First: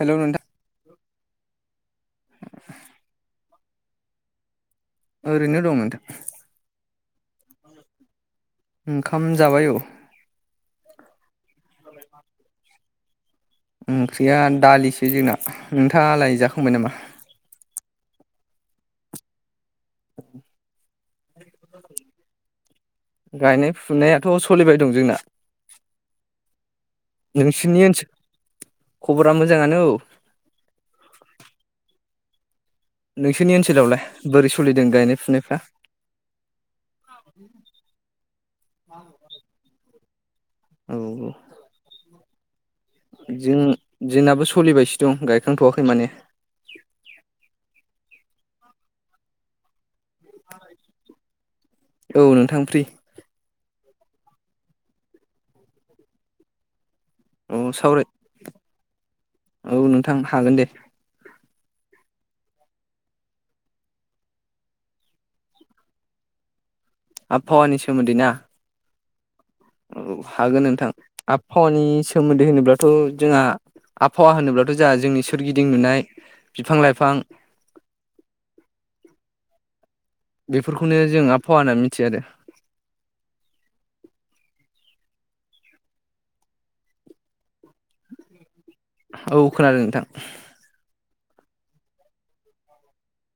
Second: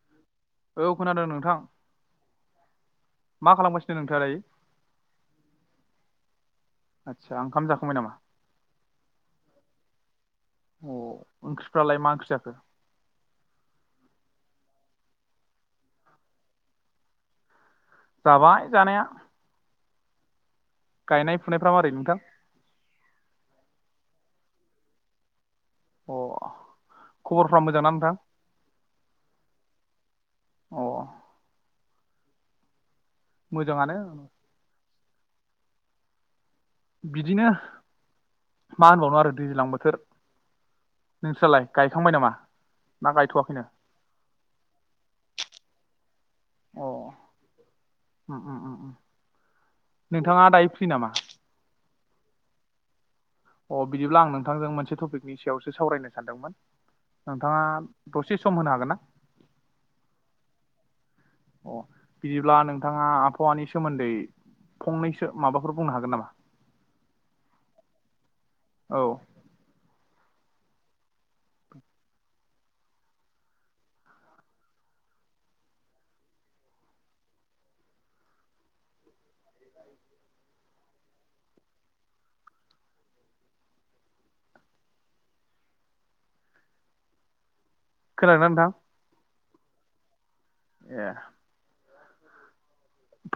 Hello नोंथां औ खोनादों नोंथां मा खालामगासि सोलोंथारै ओरैनो दं नोंथा आदसा ओंखाम जाखांबाय नामा ओंखाम जाबाय औ अह ओंख्रिफ्रालाय मा ओंख्रि जाखो ओंख्रिया दालिसो जोंना नोंथाङालाय जाखांबाय नामा जाबाय जानाया [unintelligible] गायनाय फुनायफ्रा मारै नोंथां गायनाय फुनायाथ' सलिबाय दं जोंना अ खबरफ्रा नोंसिनि मोजांना ओनसोल नोंथां खबरा मोजाङानो औ अह नोंसोरनि मोजाङानो ओनसोलावलाय बोरै सोलिदों गायनाय फुनायफ्रा बिदिनो मा होनबावनो आरो दैज्लां बोथोर औ औ नोंस्रालाय गायखांबाय नामा ना जों गायथ'वाखैनो जोंनाबो सलिबायसो दं गायखांथ'वाखै माने अह उम उम नोंथाङा दायो फ्रि नामा औ नोंथां फ्रि अह बिदिब्ला आं नोंथांजों मोनसे टपिकनि सायावसो सावरायनो सानदोंमोन औ नोंथाङा सावराय दसे सम होनो हागोन ना औ नोंथां हागोन दे अह बिदिब्ला नोंथाङा आबहावानि सोमोन्दै फंनैसो माबाफोर बुंनो हागोन नामा आबहावानि सोमोन्दै ना औ औ हागोन नोंथां आबहावानि सोमोन्दै होनोब्लाथ' जोंहा आबहावा होनोब्लाथ' जोंहा जोंनि सोरगिदिं नुनाय बिफां लाइफां बेफोरखौनो जों आबहावा होन्नानै मिथियो आरो खोनादों ना नोंथां औ खोनादों नोंथां ए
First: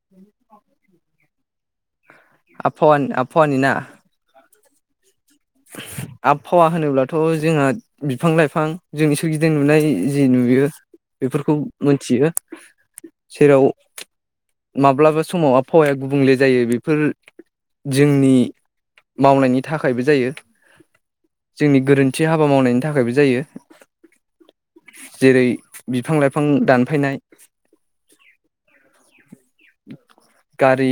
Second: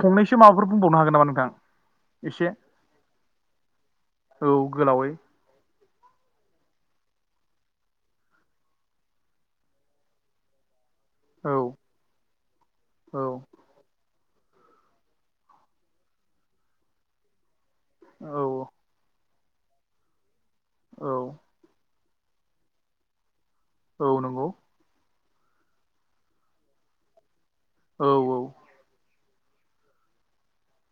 फंनैसो माबाफोर बुंबावनो हागोन नामा नोंथां एसे आबहावानि आबहावानि ना औ गोलावै आबहावा होनोब्लाथ' जोंहा बिफां लाइफां जोंनि सोरगिदिं नुनाय जि नुयो बेफोरखौ औ मोनथियो औ जेराव माब्लाबा समाव आबहावाया गुबुंले जायो बेफोर जोंनि औ मावनायनि थाखायबो जायो औ जोंनि गोरोन थि हाबा मावनायनि थाखायबो जायो औ नंगौ जेरै बिफां लाइफां दानफायनाय औ औ गारि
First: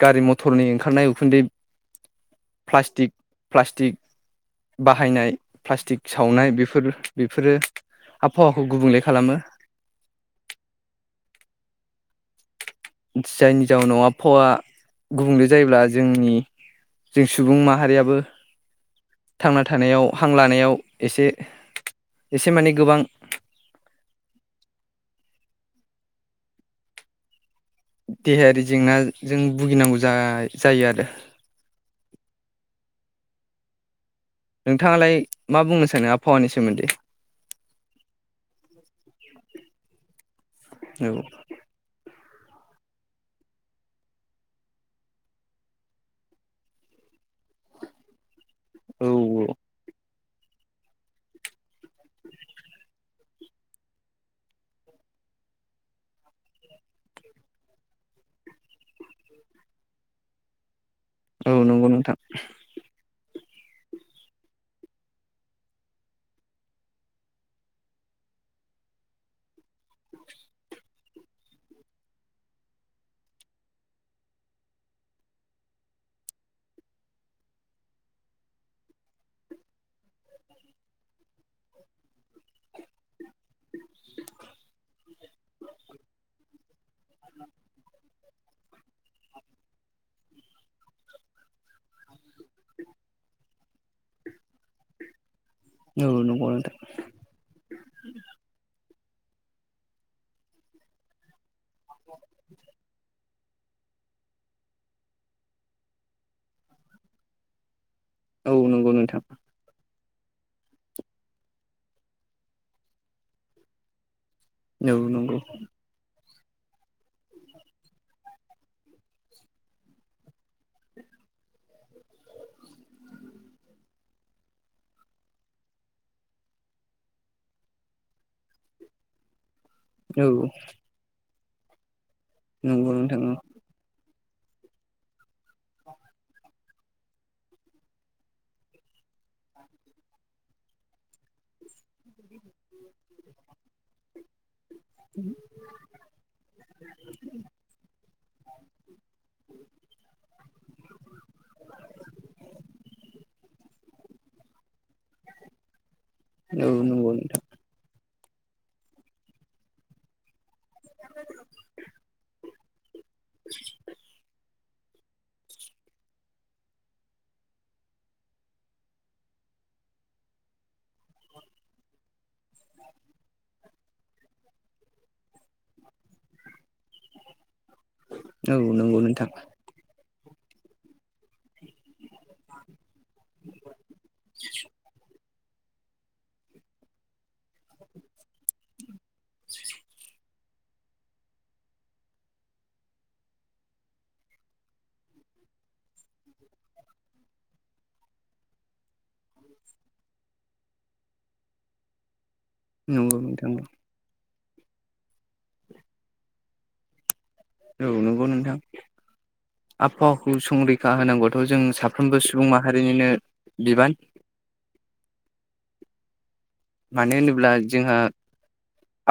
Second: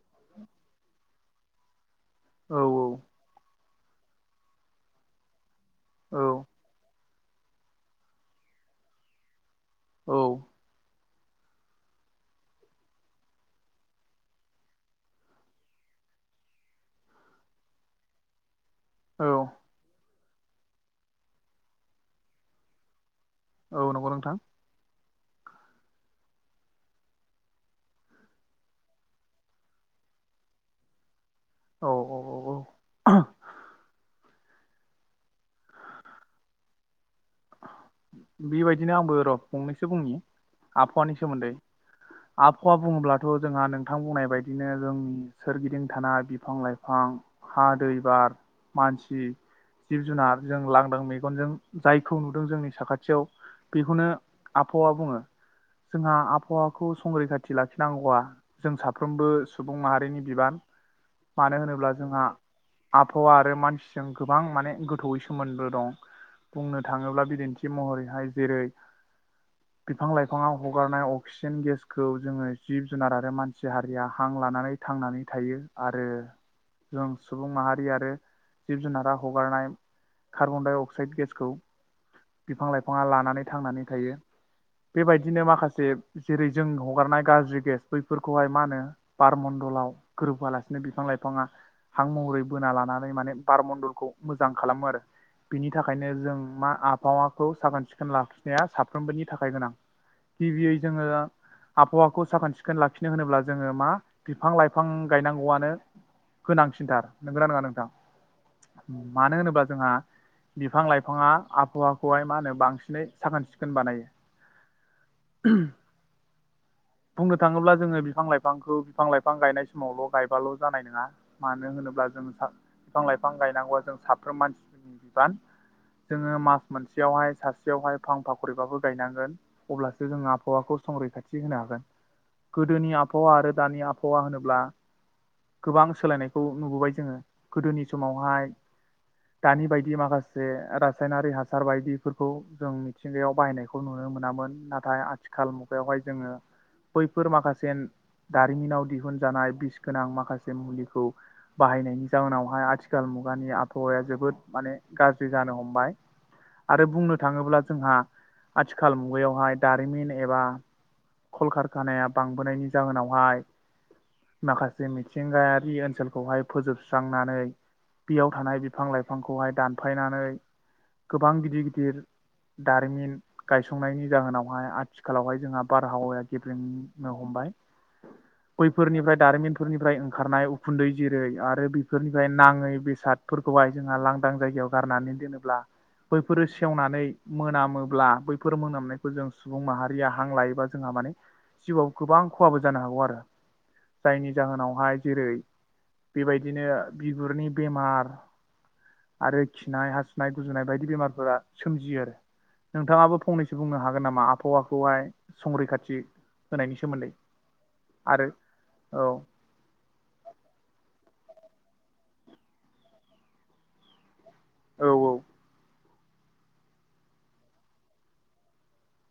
गारि मथरनि ओंखारनाय उखुन्दै औ औ प्लास्टिक प्लास्टिक बाहायनाय प्लास्टिक औ सावनाय बेफोर बेफोरो आबहावाखौ गुबुंले खालामो औ जायनि जाउनाव आबहावा गुबुंले जायोब्ला जोंनि जों सुबुं माहारियाबो औ थांना थानायाव हां लानायाव एसे एसे माने गोबां औ नंगौ नोंथां देहायारि जेंनाजों भुगिनांगौ जा जायो आरो औ औ औ नोंथाङालाय मा बुंनो सानो आबहावानि सोमोन्दै बेबायदिनो आंबो र' फंनैसो बुंनि औ आबहावानि सोमोन्दै आबहावा बुङोब्लाथ' जोंहा नोंथां बुंनाय बायदिनो जोंनि सोरगिदिं थानाय बिफां लाइफां हा दै बार औ मानसि जिब जुनार जों लांदां मेगनजों जायखौ नुदों जोंनि साखाथियाव बेखौनो आबहावा बुङो जोंहा आबहावाखौ संरैखाथि लाखिनांगौआ जों साफ्रोमबो सुबुं माहारिनि बिबान औ मानो नंगौ होनोब्ला नोंथां जोंहा आबहावा आरो मानसिजों गोबां माने गोथौैयै सोमोन्दो दं बुंनो थाङोब्ला बिदि सि महरैहाय जेरै बिफां लाइफाङाव हगारनाय अक्सिजेन गेसखौ जोङो जिब जुनार आरो मानसि हारिया हां लानानै थांनानै थायो आरो जों सुबुं माहारि आरो जिब जुनारा हगारनाय कार्बनडाइ अक्साइड गेसखौ बिफां लाइफाङा लानानै थांनानै थायो बेबायदिनो माखासे जेरै जों हगारनाय गाज्रि गेस बैफोरखौहाय मा होनो बारमणडलाव गोरोबहोआ लासिनो बिफां लाइफाङा हां महरै बोना लानानै माने बारमन्दलखौ मोजां। मोजां खालामो आरो बिनि थाखायनो औ जों नंगौ मा नोंथां हावाखौ साखोन सिखोन लाखिनाया साब साफ्रोमबोनि थाखाय गोनां गिबियै जोङो आबहावाखौ साखोन सिखोन लाखिनो होनोब्ला। जोङो मा बिफां लाइफां गायनांगौआनो गोनांसिनथार नंगोना नङा नोंथां। औ नंगौ नोंथां। मानो होनोब्ला जोंहा बिफां लाइफाङा आबहावाखौ। खौहाय मा होनो बांसिनै साखोन सिखोन बानायो। नौ नंगौ। बुंनो थाङोब्ला जोङो बिफां लाइफांखौ बिफां लाइफां गायनाय समावल गायबाल जानाय नङा मानो होनोब्ला जों बिफां लाइफां गायनांगौआ जों साफ्रोम मानसिनि बिबान जोङो मा मोनसेयावहाय सासेयावहाय फांफा करिबाबो गायनांगोन अब्लासो औ जोँ आबहावाखौ संरै थायो। थि होनो हागोन। नंगौ गोदोनि नोंथां आबहावा आरो दानि आब आबहावा होनोब्ला गोबां सोलायनायखौ नुबोबाय जोङो गोदोनि समावहाय दानि बायदि माखासे रासायनारि हासार सार बायदिफोर खौ जों मिथिंगायाव बाहायनायखौ नुनो मोनोमोन। नाथ नाथाय आथिखाल मुगायावहाय जोङो बैफोर माखासे दारिमिनाव दिहुनजानाय बिस गोनां माखासे मुलिखौ बाहायनायनि जाहोनावहाय आथिखाल मुगानि आबहावाया जोबोद माने गाज्रि जानो हमबाय औ आरो नंगौ बुंनो नोंथां थाङोब्ला जोंहा आ आथिखाल मुगायावहाय दारिमिन एबा खलकारखानाया बांबोनायनि जाहोनाव माय माखासे जे मिथिंगायारि ओनसोलखौहाय फोजोबस्रांनानै बेयाव थानाय बिफां लाइफांखौहाय दानफायनानै गोबां गिदिर गिदिर दारिमिन गायसंनायनि जाहोनावहाय आथिखालावहाय जोंहा बारहावाया गेब्रेंनो हमबाय। औ नंगौ बैफोरनिफ्राय नोंथां दारिमिनफोरनिफ्राय खारनाय उखुन्दै जेरै आरो। बेफोरनिफ्राय नाङै बेसादफोरखौहाय जोंहा लांदां जायगायाव गारनानै दोनो ब्ला बैफोरो सेवनानै मोनामोब्ला बैफोर मोनामनायखौ जों सुबुं माहारिया हां लायोबा जोंहा माने जिउआव गोबां खहाबो जानो हागौ आरो। जायनि जाहोनावहाय जेरै बेबायदिनो बिगुरनि बेमार आरो खिनाय हासुनाय गुजुनाय बायदि बेमारफोरा सोमजियो आरो। नंगौ नोंथाङाबो नोंथां फंनैसो बुंनो हागोन नामा? आबहावाखौहाय संरैखाथि होनायनि सोमोन्दै रौ नंगौ आरो नोंथां औ आबहावाखौ संरैखा होनांगौ दाथ' जों साफ्रोमबो सुबुं माहारिनिनो बिबान औ औ मानो होनोब्ला जोंहा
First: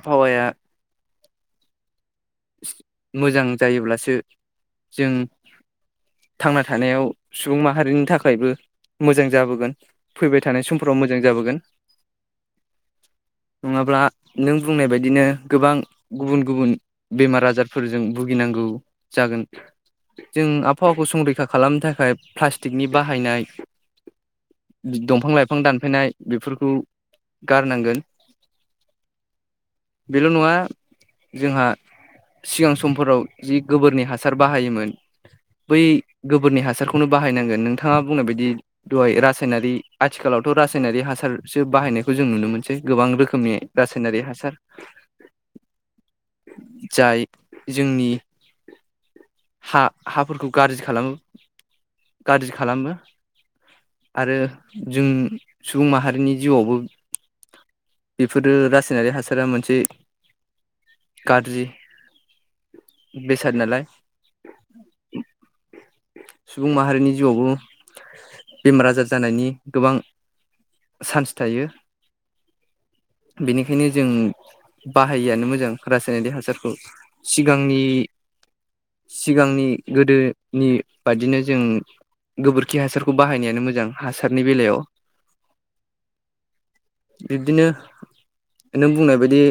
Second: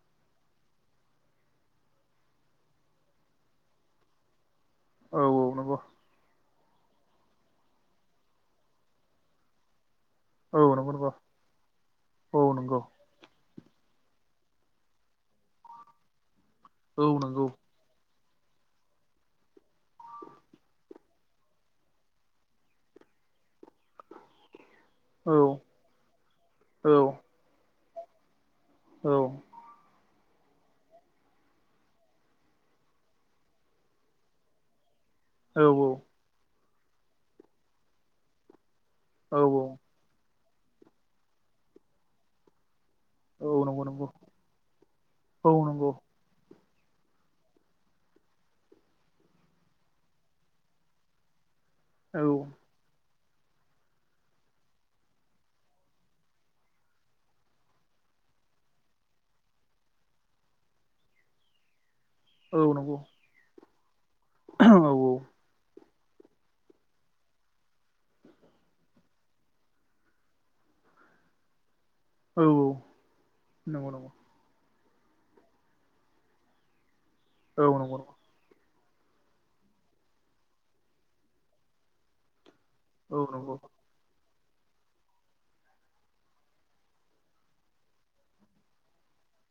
आबहावाया मोजां जायोब्लासो जों औ औ नंगौ थांना थानायाव सुबुं माहारिनि थाखायबो मोजां जाबोगोन। फैबाय थानाय औ नंगौ समफ्राव नंगौ मोजां जाबोगोन। औ नंगौ नङाब्ला नों बुंनाय बायदिनो गोबां गुबुन गुबुन औ बेमार नंगौ आजारफोरजों भुगिनांगौ जागोन जों आबहावाखौ संरैखा खालामनो थाखाय प्लास्टिकनि बाहायनाय दंफां औ लाइफां दानफायनाय बेफोरखौ औ गारनांगोन। औ बेल' नङा जोंहा सिगां समफोराव जि गोबोरनि हासार बाहायोमोन। बै गोबोरनि हास हासारखौनो बाहायनांगोन नोंथाङा बुंनाय बायदि दहाय औ रासायनारि आथिखालाव थ' रासायनारिक हासारसो बाहायनायखौ जों नुनो मोनसै। गोबां औ रोखोमनि नंगौ नंगौ रासायनारि हासार औ नंगौ औ नंगौ औ जाय जोंनि हा हाफोरखौ गाज्रि खालामो। औ गाज्रि खालामो। आरो जों सुबुं माहारिनि जिउआवबो बेफोरो रासायनारि हासारा मोनसे गाज्रि नंगौ नंगौ बेसाद नालाय औ औ सुबुं माहारिनि जिउआवबो बेमार आजार जानायनि गोबां चान्स थायो। औ नंगौ बेनिखायनो जों बाहायआनो मोजां। रासायनारिक हासारखौ औ नंगौ औ सिगांनि सिगांनि गोदोनि बादिनो जों गोबोरखि हासारखौ नंगौ बाहायनायानो मोजां हासार हासारनि बेलायाव बिब्दिनो नों बुंनाय बायदि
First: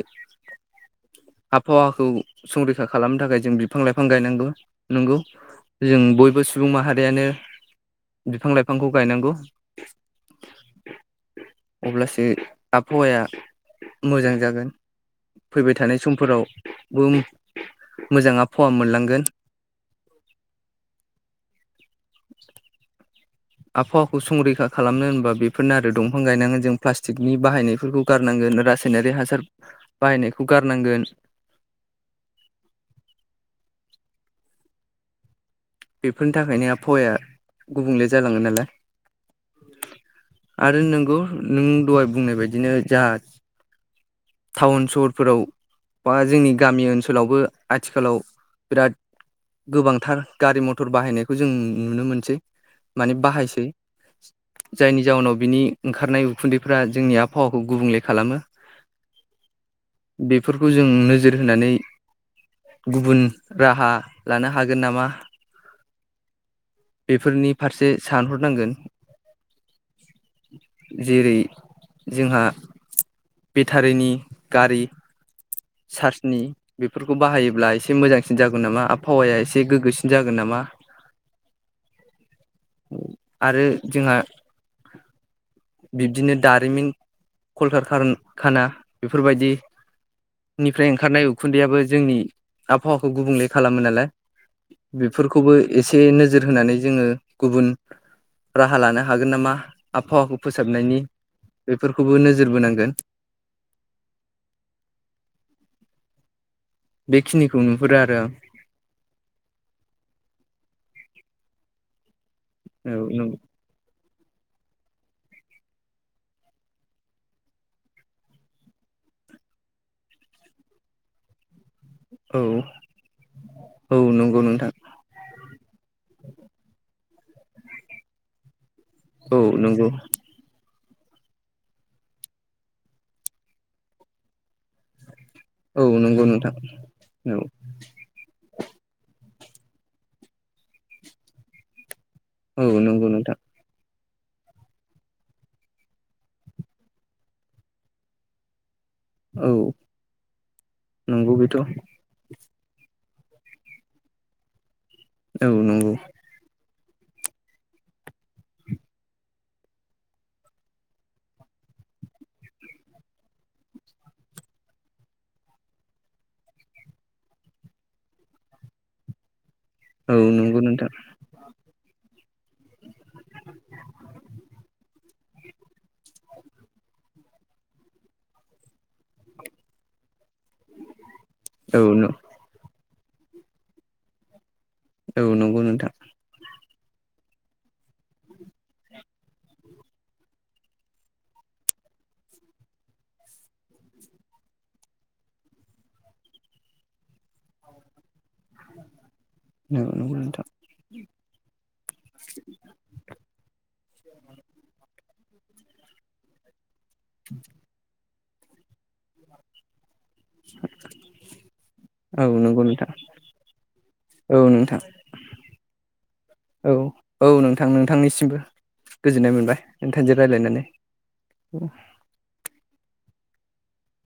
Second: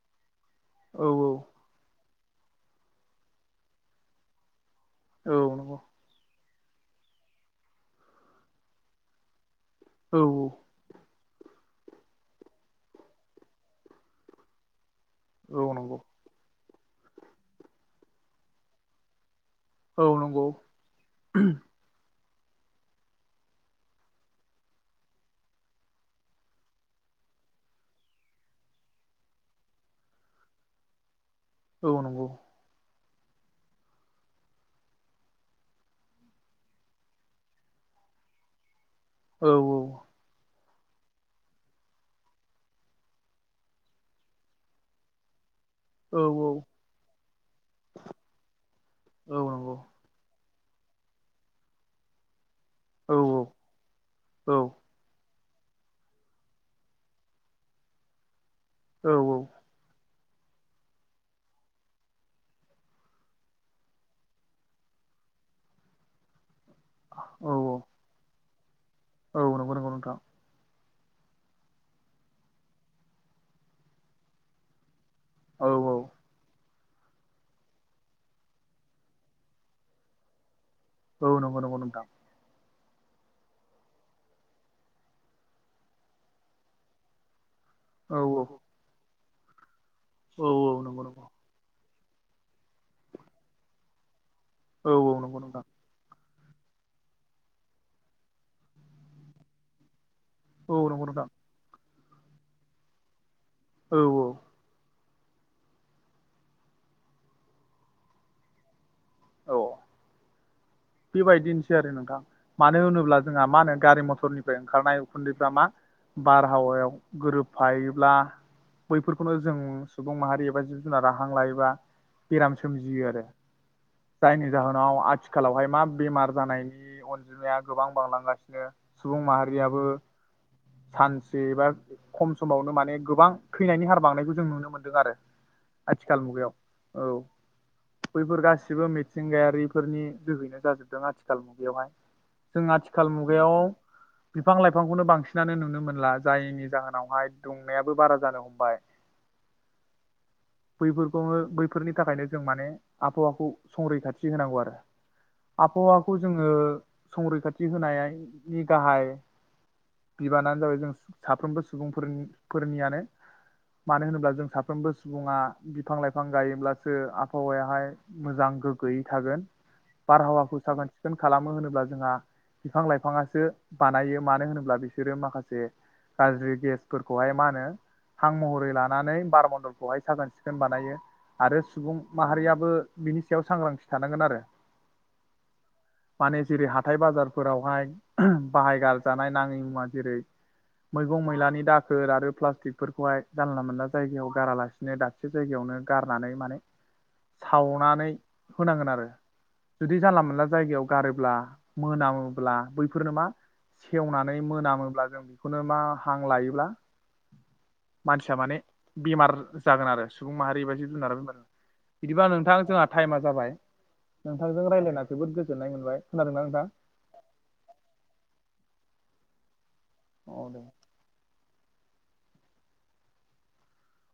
औ आबहावाखौ संरैखा खालामनो थाखाय जों बिफां लाइफां गायनांगौ नोंगौ औ नंगौ जों बयबो सुबुं माहारियानो बिफां लाइफांखौ गायनांगौ औ अब्लासो आबहावाया मोजां जागोन औ नंगौ फोरावबो मोजां आबहावा मोनलांगोन औ नंगौ [inaudible] आबहावाखौ संरैखा खालामनो होनबा बेफोरनो आरो दंफां गायनांगोन जों प्लास्टिकनि बाहायनायफोरखौ गारनांगोन रासायनारि हासार बाहायनायखौ गारनांगोन औ नंगौ बेफोरनि थाखायनो आबहावाया गुबुंले जालाङो नालाय औ औ आरो नोंगौ नों दहाय बुंनाय बदिनो जा टाउन सहरफोराव बा औ जोंनि गामि ओनसोलावबो आथिखालाव बिराद औ नंगौ गोबांथार गारि मथर बाहायनायखौ जों नुनो मोनसै माने औ बाहायसै औ जायनि जाउनाव बिनि ओंखारनाय उखुन्दैफ्रा जोंनि आबहावाखौ गुबुंले खालामो औ औ बेफोरखौ जों नोजोर होनानै गुबुन राहा लानो हागोन नामा औ बेफोरनि फारसे सानहर नांगोन औ नंगौ नंगौ नोंथां जेरै जोंहा बेटारिनि गारि औ औ चार्जनि बेफोरखौ बाहायोब्ला एसे मोजांसिन जागोन नामा आरो आबहावाया एसे गोग्गोसिन जागोन नामा औ नंगौ नंगौ नोंथां आरो जोंहा बिब्दिनो दारिमिन औ कलकारखाना बेफोरबायदि औ औ निफ्राय नंगौ ओंखारनाय नंगौ उखुन्दैयाबो जोंनि आबहावाखौ गुबुंले खालामो नालाय औ औ नंगौ बेफोरखौबो नोंथां एसे नोजोर होनानै जोङो गुबुन राहा लानो हागोन नामा आबहावाखौ औ फोसाबनायनि नंगौ नोंथां बे फोरखौबो नोजोर बोनांगोन औ औ बेखिनिखौ नुहुरो आरो आं औ बेबायदिनोसै आरो नोंथां मानो औ होनोब्ला जोंहा नंगौ मा होनो गारि मथर सरनिफ्राय ओंखारनाय उखुन्दैफ्रा मा बारहावायाव गोरोबफायोब्ला बैफोरखौनो जों सुबुं माहारि एबा जिब जुनाराहां लायोबा बेराम सोमजियो आरो औ नंगौ जायनि नोंथां जाहोनाव आथिखालावहाय बेमार जानायनि अनजिमाया गोबां बांलांगासिनो सुबुं औ माहारियाबो नंगौ सानसे बा खम समावनो माने गोबां थैनायनि हार बांनायखौ जों नुनो मोनदों आरो औ आथिखाल नंगौ मुगायाव नोंथां औ गसिबो मिथिंगायारिफोरनि जोहैनो जाजोबदों आथिखाल मुगायावहाय जों औ नंगौ आथिखाल नोंथां मुगायाव बिफां लाइफांखौनो बांसिनानो नुनो मोनला जायनि जाहोनावहाय दुंनायाबो बारा जानो हमबाय औ बैफोरखौ नंगौ बेथ' बैफोरनि थाखायनो जों माने आबहावाखौ संरैखाथि होनांगौ आरो औ नंगौ आबहावाखौ जोङो संरैखाथि होनायनि गाहाय बिबानानो जाबाय जों साफ्रोमबो सुबुंफोरनि फोरनियानो मानो होनोब्ला जों साफ्रोमबो सुबुङा बिफां लाइफां गायोब्लासो आबहावायाहाय मोजां गोग्गोयै थागोन औ बारहावाखौ नंगौ नोंथां साखोन सिखोन खालामो होनोब्ला जोंहा बिफां लाइफाङासो बानायो मानो होनोब्ला बिसोरो माखा माखासे गाज्रि गेसफोरखौहाय मा हां महरै लानानै नानै बारमन्दलखौहाय साखोन सिखोन बानायो आरो औ सुबुं माहारियाबो बिनि सायाव सांग्रांथि थानांगोन आरो औ नंगौ नोंथां माने जेरै हाथाय बाजारफोरावहाय बाहायगारजानाय नाङै मुवा जेरै मैगं मैलानि दाखोर आरो प्लास्टिकफोरखौहाय जानला मोनला जायगायाव गारालासिनो दाबसे जायगायावनो गारनानै माने सावनानै होनांगोन आरो औ जुदि नंगौ जानला मोनानला नोंथां जायगायाव गारोब्ला मोनामोब्ला बैफोरनो मा सेवनानै मोनामोब्ला जों बेखौनो मा हां लायोब्ला मानसिया माने बेमार जागोन आरो औ नंगौ नोंथां [unintelligible] औ नोंथांजों नोंथां रायलायना जोबोद गोजोननाय मोनबाय खोनादोंना नोंथां औ औ नोंथां नोंथांनिसिमबो गोजोननाय मोनबाय नोंथांजों औ दे रायलायनानै। औ।